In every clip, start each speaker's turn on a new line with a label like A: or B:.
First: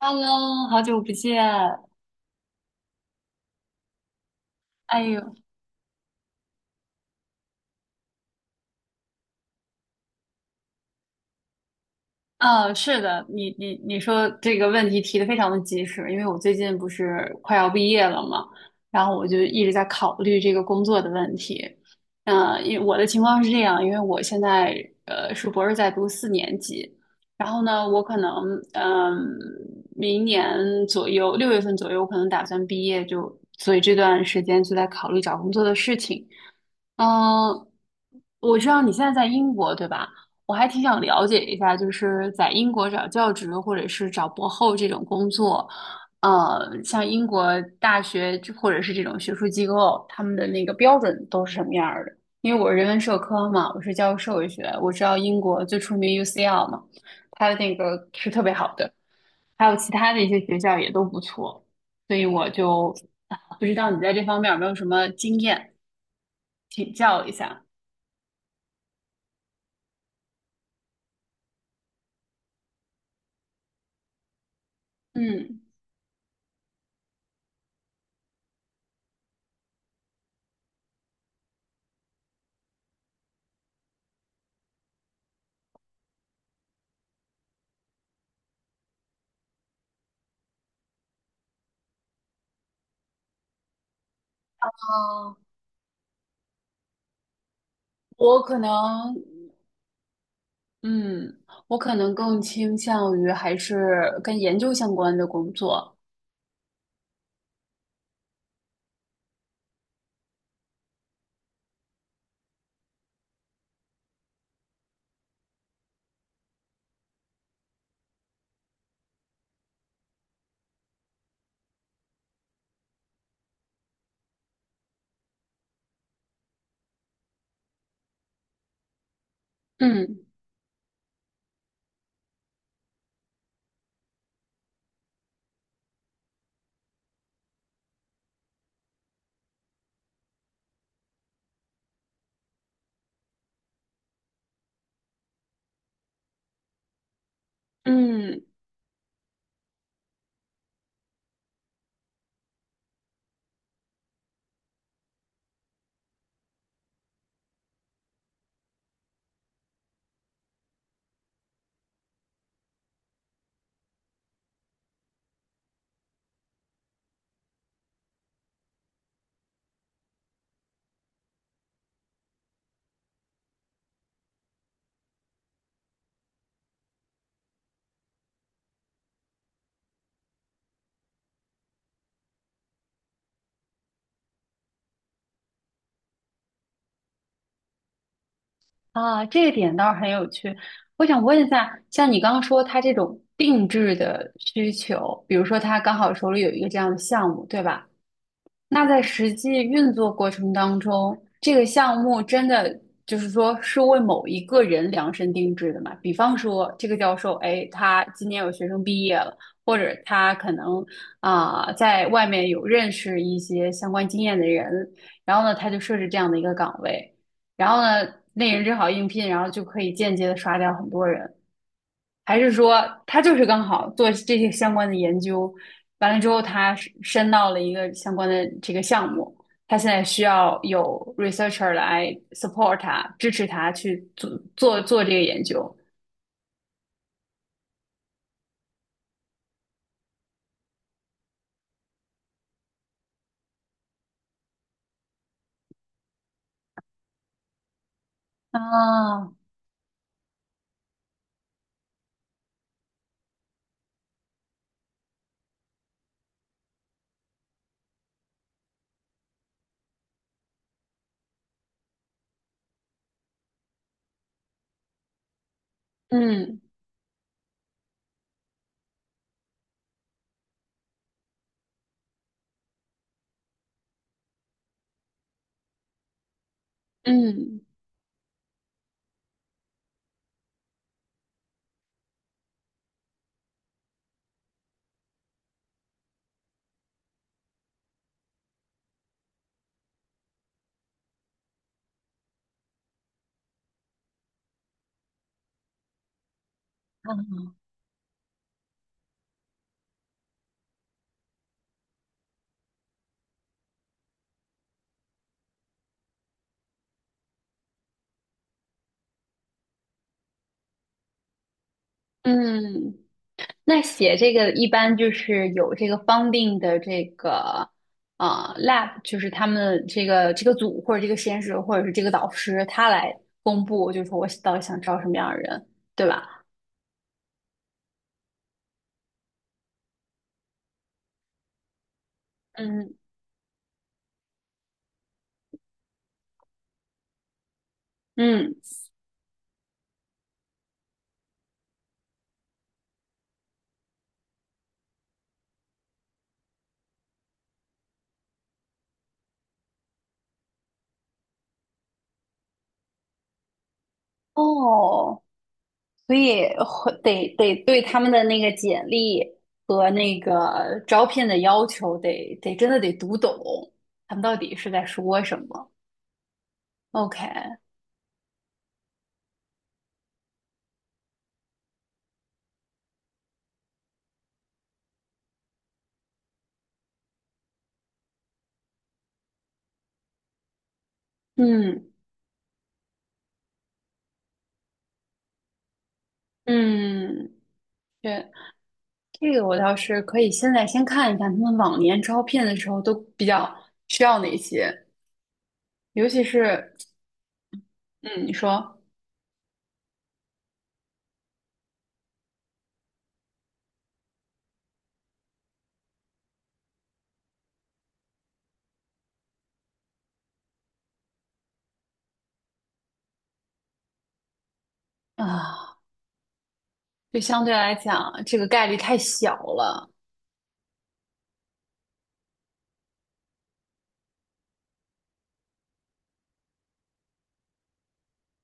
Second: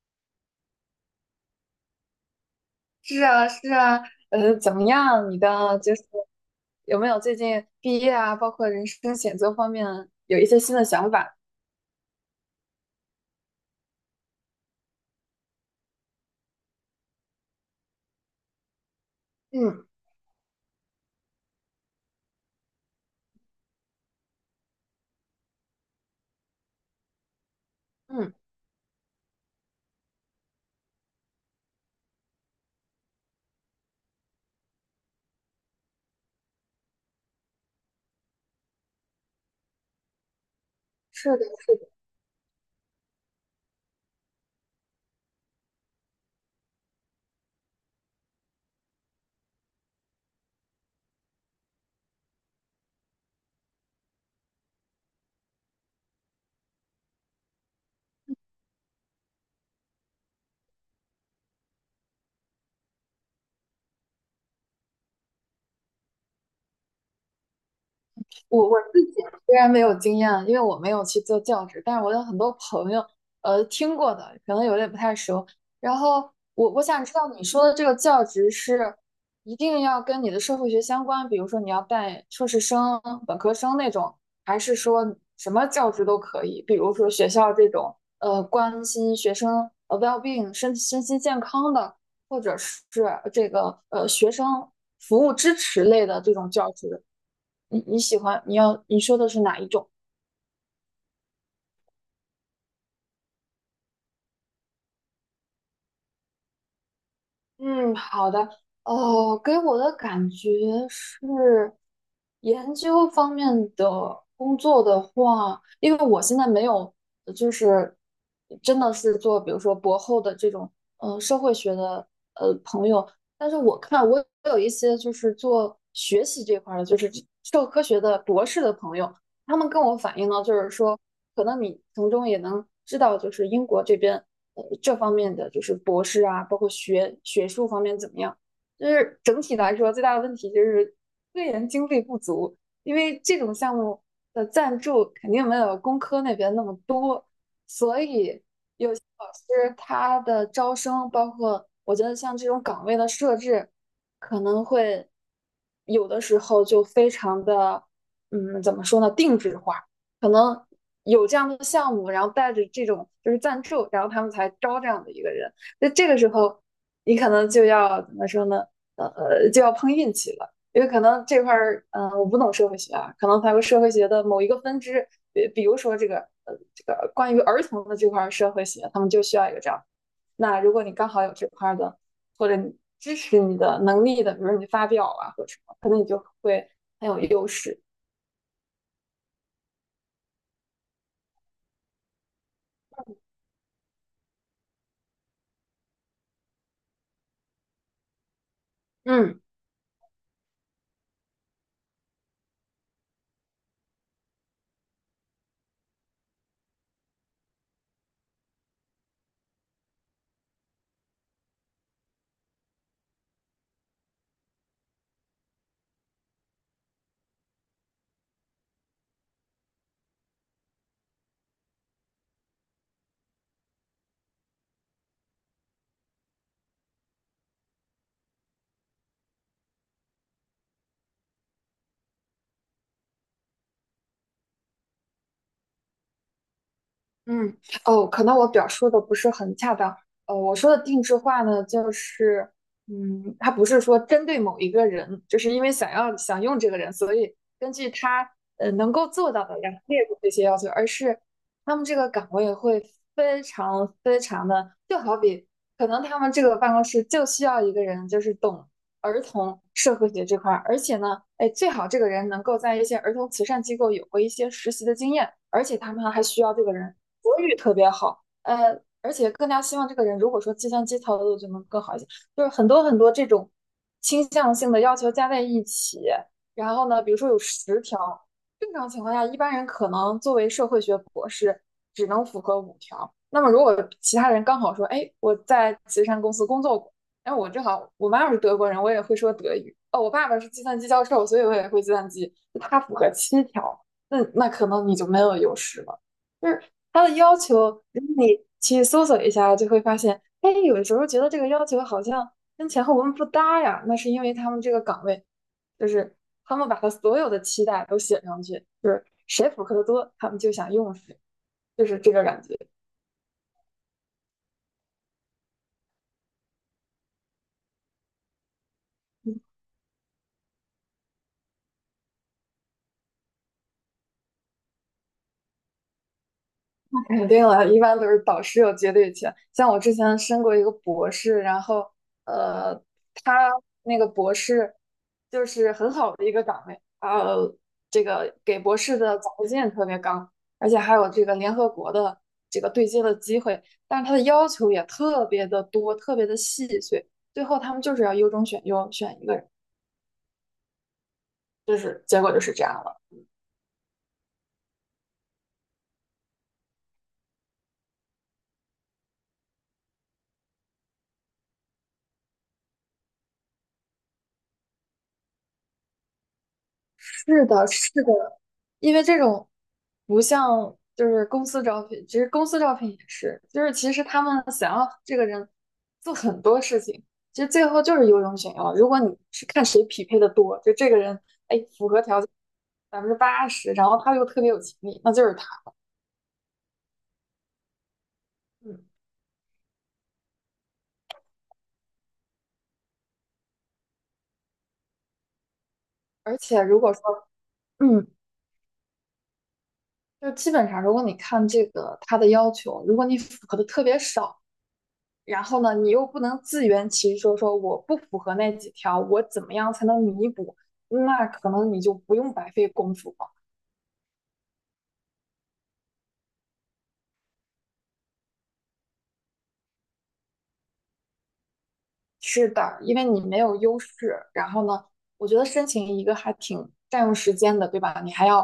A: Hello，好久不见。
B: 是啊，是啊，怎么
A: 哎
B: 样？
A: 呦，
B: 你的就是有没有最近毕业啊，包括人生选择方面有一些新的想法？
A: 啊，是的，你说这个问题提的非常的及时，因为我最近不是快要毕业了嘛，然后我就一直在
B: 嗯
A: 考虑这个工作的问题。因为我的情况是这样，因为我现在是博士在读四年级，然后呢，我可能
B: 嗯，
A: 嗯、明年左右六月份左右，我可能打算毕业就，所以这段时间就在考虑找工作的事情。嗯，我知道你现在在英国，对吧？我还挺想了
B: 是
A: 解
B: 的，
A: 一
B: 是
A: 下，
B: 的。
A: 就是在英国找教职或者是找博后这种工作，像英国大学或者是这种学术机构，他们的那个标准都是什么样儿的？因为我是人文社科嘛，我是教社会学，我知道英国最出名 UCL 嘛，它的那个是特别好的，还有其他的一些学校也都不错，所以我就不知道你在这方面有没有什么经验，请教一下。
B: 我自己虽然没有经验，因为我没有去做教职，但是我有很多朋友，听过的，可能有点不太熟。
A: 嗯，
B: 然后我想知道你说的这个教职是一定要跟你的社会学相关，比如说你要带硕士生、本科生那种，还是说什么教职都可以？比如说学校这种，关心学生well-being 身心健康的，或者是这个学
A: 啊，
B: 生服务支持类的这种教职。你你喜
A: 我
B: 欢你
A: 可能，
B: 要你说的是哪一种？
A: 嗯，我可能更倾向于还是跟研究相关的工作。
B: 嗯，好的。哦，给我的感觉是，研究方面的工作的话，因为我现在没有，就是真的是做，比如说博后的这种，社会学的，朋友。但是我看我有一些就是做学习这块儿的，就是社会科学的博士的朋友，他们跟我反
A: 嗯
B: 映呢，就是说，可能你从中也能知道，就是英国这边这方面的就是博士啊，包括学术方面怎么样。就是整体来说，最大的问题就是科研经费不足，因为这种项目的赞助肯定没有工科那边那么多，所以
A: 嗯，
B: 其实他的招生，包括我觉得像这种岗位的设置，可能会有的时候就非常的，嗯，怎么说呢，定制化，可能有这样的项目，然后带着这种就是赞助，然后他们才招这样的一个人。那这个时候，你可能就要怎么说呢？就要碰运气了。因为可能这块儿，我不懂社会学啊，可能它有社会学的某一个分支，比如说这个，这个关于儿童的这块社会学，他们就需要一个这样。那如果你刚好有这块的，或者你支持你的能力的，比如你发表啊或者什么，可能你就会很有优势。
A: 啊，这个点倒是很有趣。我想问一下，像你刚刚说他这种定制的需求，比如说他刚好手里有一个这样的项目，对吧？那在实
B: 嗯，
A: 际运作过程当中，这个项目真的就是说是为某一个人量身定制的嘛？比方说，这个教授，哎，他今年有学生毕业了，或者他可能在外面有认识一些相关经验的人，然后呢，他就设置这样的一个岗位，然后呢，那人正好应聘，然后就可以间接的刷掉很多人。还是说他就是刚好做这些相关的研究，完了之后他申到了一个相关的这个项目，他现在需要有 researcher 来 support 他，支持他去做做这个研究。
B: 嗯，哦，可能我表述的不是很恰当。我说的定制化呢，就是，嗯，它不是说针对某一个人，就是因为想要想用这个人，所以根据他能够
A: 啊，
B: 做到的，然后列入这些要求，而是他们这个岗位会非常非常的，就好比可能他们这个办公室就需要一个人，就是懂儿童社会学这块而且呢，哎，最好这个人能够在一些儿童慈善机构有过一些实习的经验，而且他们还需要
A: 嗯
B: 这个人国语特别好，而且更加希望这个人如果说计算机操作就能更好一些，就是很多很多这种倾向性的要求加在一起，然后呢，比如说有
A: 嗯
B: 10条，正常情况下一般人可能作为社会学博士只能符合5条，那么如果其他人刚好说，哎，我在慈善公司工作然后我正好，我妈妈是德国人，我也会说德语。哦，我爸爸是计算机教授，所以我也会计算机。他符合7条，那可能你就没有优势了。就是他的要
A: 嗯
B: 求，你去搜索一下就会发现，哎，有的时候觉得这个要求好像跟前后文不搭呀。那是因为他们这个岗位，就是他们把他所有的期待都写上去，就是谁符合的多，他们就想用谁，就是这个感觉。
A: 嗯。那写这个一般就是有这个 funding 的这个lab,就是他们这个组或者这个实验室或者是这个导师他来公布，就是说我到底想招什么样的人，对吧？
B: 肯定了，一般都是导师有绝对权。像我之前申过一个博士，然后呃，
A: 嗯，
B: 他那个博士就是很好的一个岗位，这个
A: 嗯，
B: 给博士的奖学金也特别高，而且还有这个联合国的这个对接的机会，但是他的要求也特别的多，特别的细碎。最后他们就是要优中选优，选一个人，就是结果就是这样了。
A: 哦，所以会得对他们的那个简历和那个招聘的要求得真的得读懂，他们到底是在说什么。OK,
B: 是的，是的，因为这种不像就是公司招聘，其实公司招聘也是，就是其实他们想要这个人做很多事情，其实最后就是优中选优。如果你是看谁匹配的多，就这个人哎符
A: 嗯
B: 合条件80%，然后他又特别有潜力，那就是他。
A: 嗯，对，
B: 嗯，
A: 这个我倒是可以现在先看一看他们往年招聘的时候都比较需要哪些，尤其
B: 而且
A: 是
B: 如果说嗯，
A: 嗯，你说
B: 就基本上如果你看这个他的要求，如果你符合的特别少，然后呢，你又不能自圆其说，说我不符合那几条，我怎么样才能弥补？那可能你就不用白费功夫了。
A: 啊，就相对来讲这个概率太小了。
B: 是的，因为你没有优势。然后呢，我觉得申请一个还挺占用时间的，对吧？你还要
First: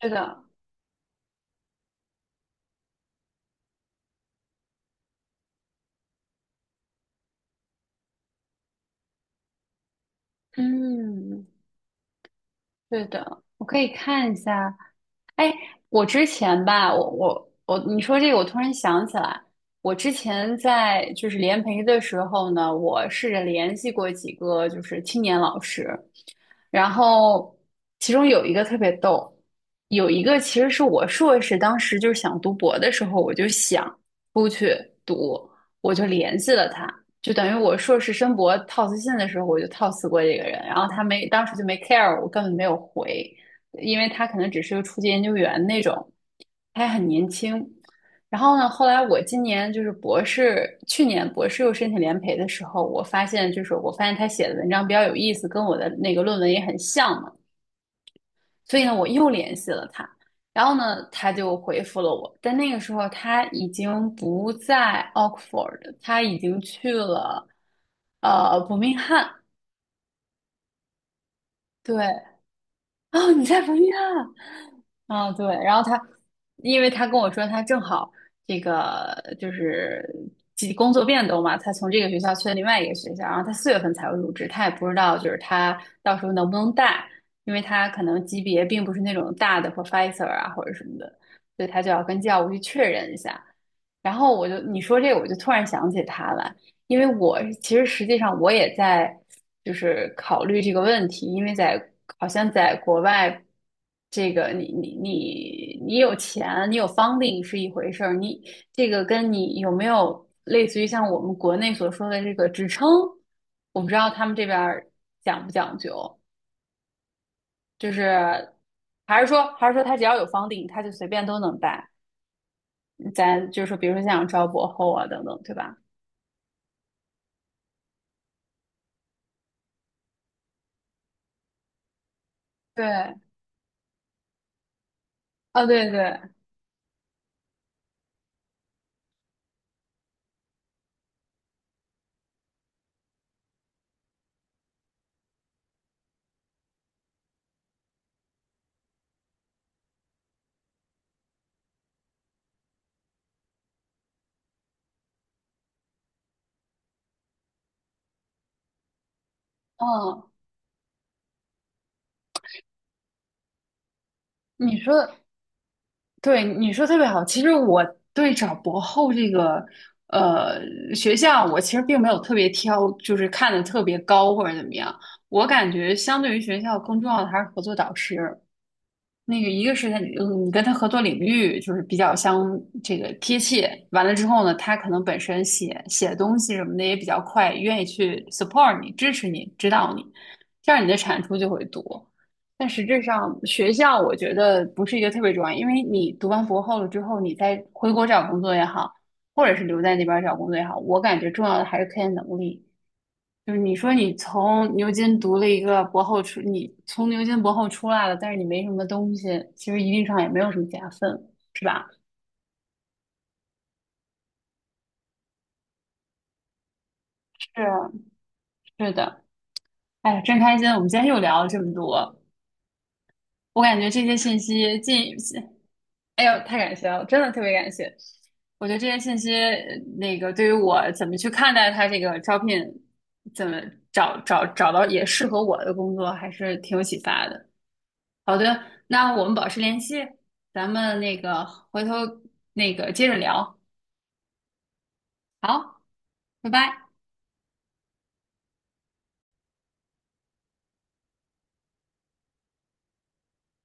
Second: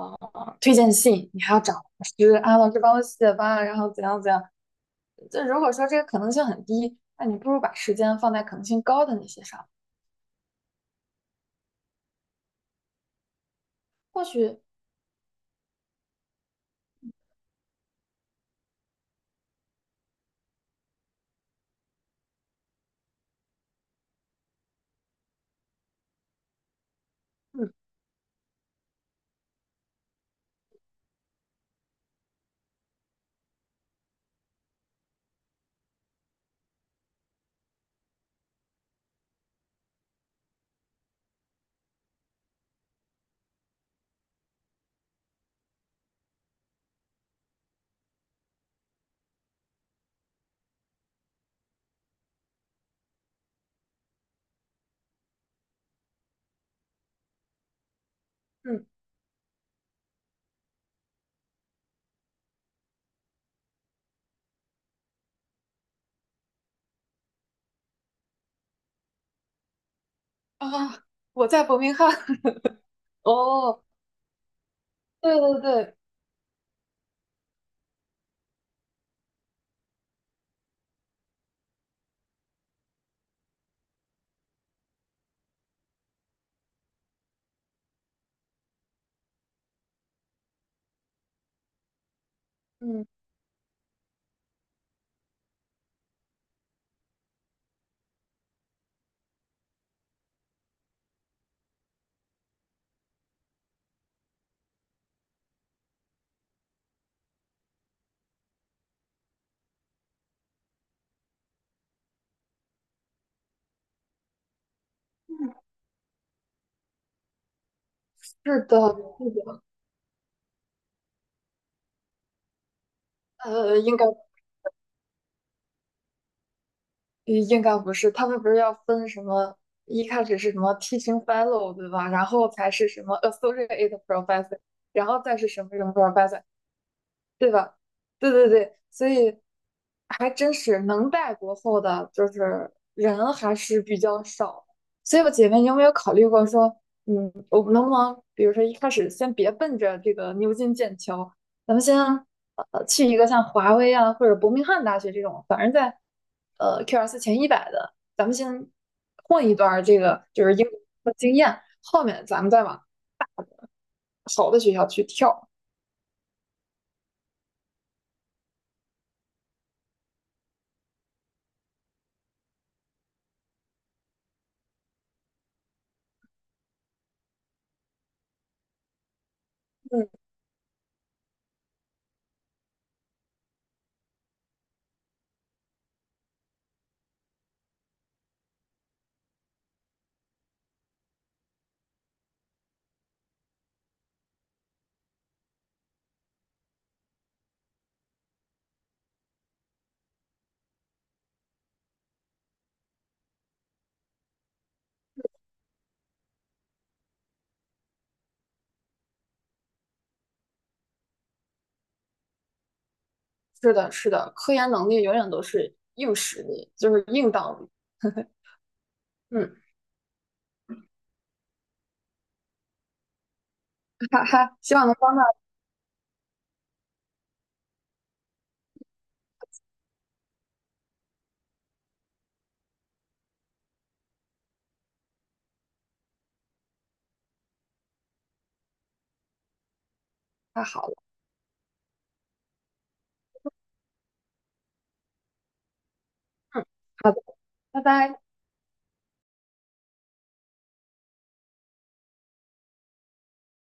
A: 对的，
B: 推荐信，你还要找老师啊，老师帮我写吧，然后怎样怎样。就如果说这个可能性很低，那你不如把时间放在可能性高的那些上。
A: 嗯，对的，我可以
B: 或
A: 看一
B: 许，
A: 下哎，我之前吧，我，你说这个，我突然想起来，我之前在就是联培的时候呢，我试着联系过几个就是青年老师，然后
B: 嗯
A: 其中有一个特别逗，有一个其实是我硕士当时就是想读博的时候，我就想出去读，我就联系了他，就等于我硕士申博套词信的时候，我就套词过这个人，然后他没当时就没 care,我根本没有回。因为他可能只是个初级研究员那种，他还很年轻。然后呢，后来我今年就是博士，去年博士又申请联培的时候，我发现我发现他写的文章比较有意思，跟我的那个论文也很像嘛，所以
B: 嗯
A: 呢，我又联系了他。然后呢，他就回复了我，但那个时候他已经不在 Oxford,他已经去了伯明翰。
B: 啊，我在伯明
A: 对，
B: 翰。
A: 哦，你在伯
B: 哦，
A: 明翰。啊，
B: 对
A: 对，
B: 对
A: 然后
B: 对，
A: 他，因为他跟我说他正好这个就是几工作变动嘛，他从这个学校去了另外一个学校，然后他四月份才会入职，他也不知道就是他到时候能不能带，因为他可能级别并不是那种大的 professor 啊或者什么的，所以他就要跟教务去确
B: 嗯，
A: 认一下。然后我就你说这个，我就突然想起他来，因为我其实实际上我也在就是考虑这个问题，因为在好像在国外，这个你有钱，你有 funding 是一回事儿，你这个跟你有没有类似于像我们国内所说的这个职称，我不知道他们这边儿讲不讲究，就
B: 是
A: 是
B: 的，
A: 还是
B: 是
A: 说
B: 的，
A: 还是说他只要有 funding,他就随便都能带，咱就是比如
B: 应
A: 说
B: 该
A: 像招博后啊等等，对吧？
B: 嗯应该不是，他们不是要分什么，一开始是什么 teaching fellow 对吧？然后才是什
A: 对，
B: 么 associate professor，然后再是什
A: 啊
B: 么什
A: 对
B: 么
A: 对，
B: professor，对吧？对对对，所以还真是能带国货的，就是人还是比较少的所以我姐妹，你有没有考虑过说，嗯，我们能不能，比如说一开始先别奔着这个牛津、剑桥，咱们先去一个像华威啊或者伯明翰大学这种，反正在QS 前100的，咱们先混一段儿这
A: 嗯。
B: 个就是英国经验，后面咱们再往好的学
A: 你
B: 校
A: 说，
B: 去跳。
A: 对，你说特别好。其实我对找博后这个呃学校，我其实并没有特别挑，就是看的特别高或者怎么样。我感觉相对于学校更重要的还是合作导师。那个一个是他，
B: 嗯。
A: 嗯，你跟他合作领域就是比较相这个贴切，完了之后呢，他可能本身写写东西什么的也比较快，愿意去 support 你、支持你、指导你，这样你的产出就会多。但实质上，学校我觉得不是一个特别重要，因为你读完博后了之后，你再回国找工作也好，或者是留在那边儿找工作也好，我感觉重要的还是科研能力。就是你说你从牛津读了一个博后出，你从牛津博后出来了，但是你没什么东西，其实一定上也没有什么加分，是吧？
B: 是的，是的，科研能力永远都是硬实力，就是硬道
A: 是
B: 理。
A: 啊，是的，
B: 嗯，
A: 哎呀，真开心！我们今天又聊了这么多，我感觉这些
B: 哈
A: 信
B: 哈，希
A: 息
B: 望能帮
A: 进，
B: 到
A: 哎呦，太感谢了，真的特别感谢。我觉得这些信息，那个对于我怎么去看待他这个招聘，怎么找到也适合我的工作，还是挺有启发的。好的，那我们保持联系，
B: 他
A: 咱
B: 好
A: 们
B: 了。
A: 那个回头那个接着聊。好，拜
B: 嗯，
A: 拜。
B: 好的，拜拜。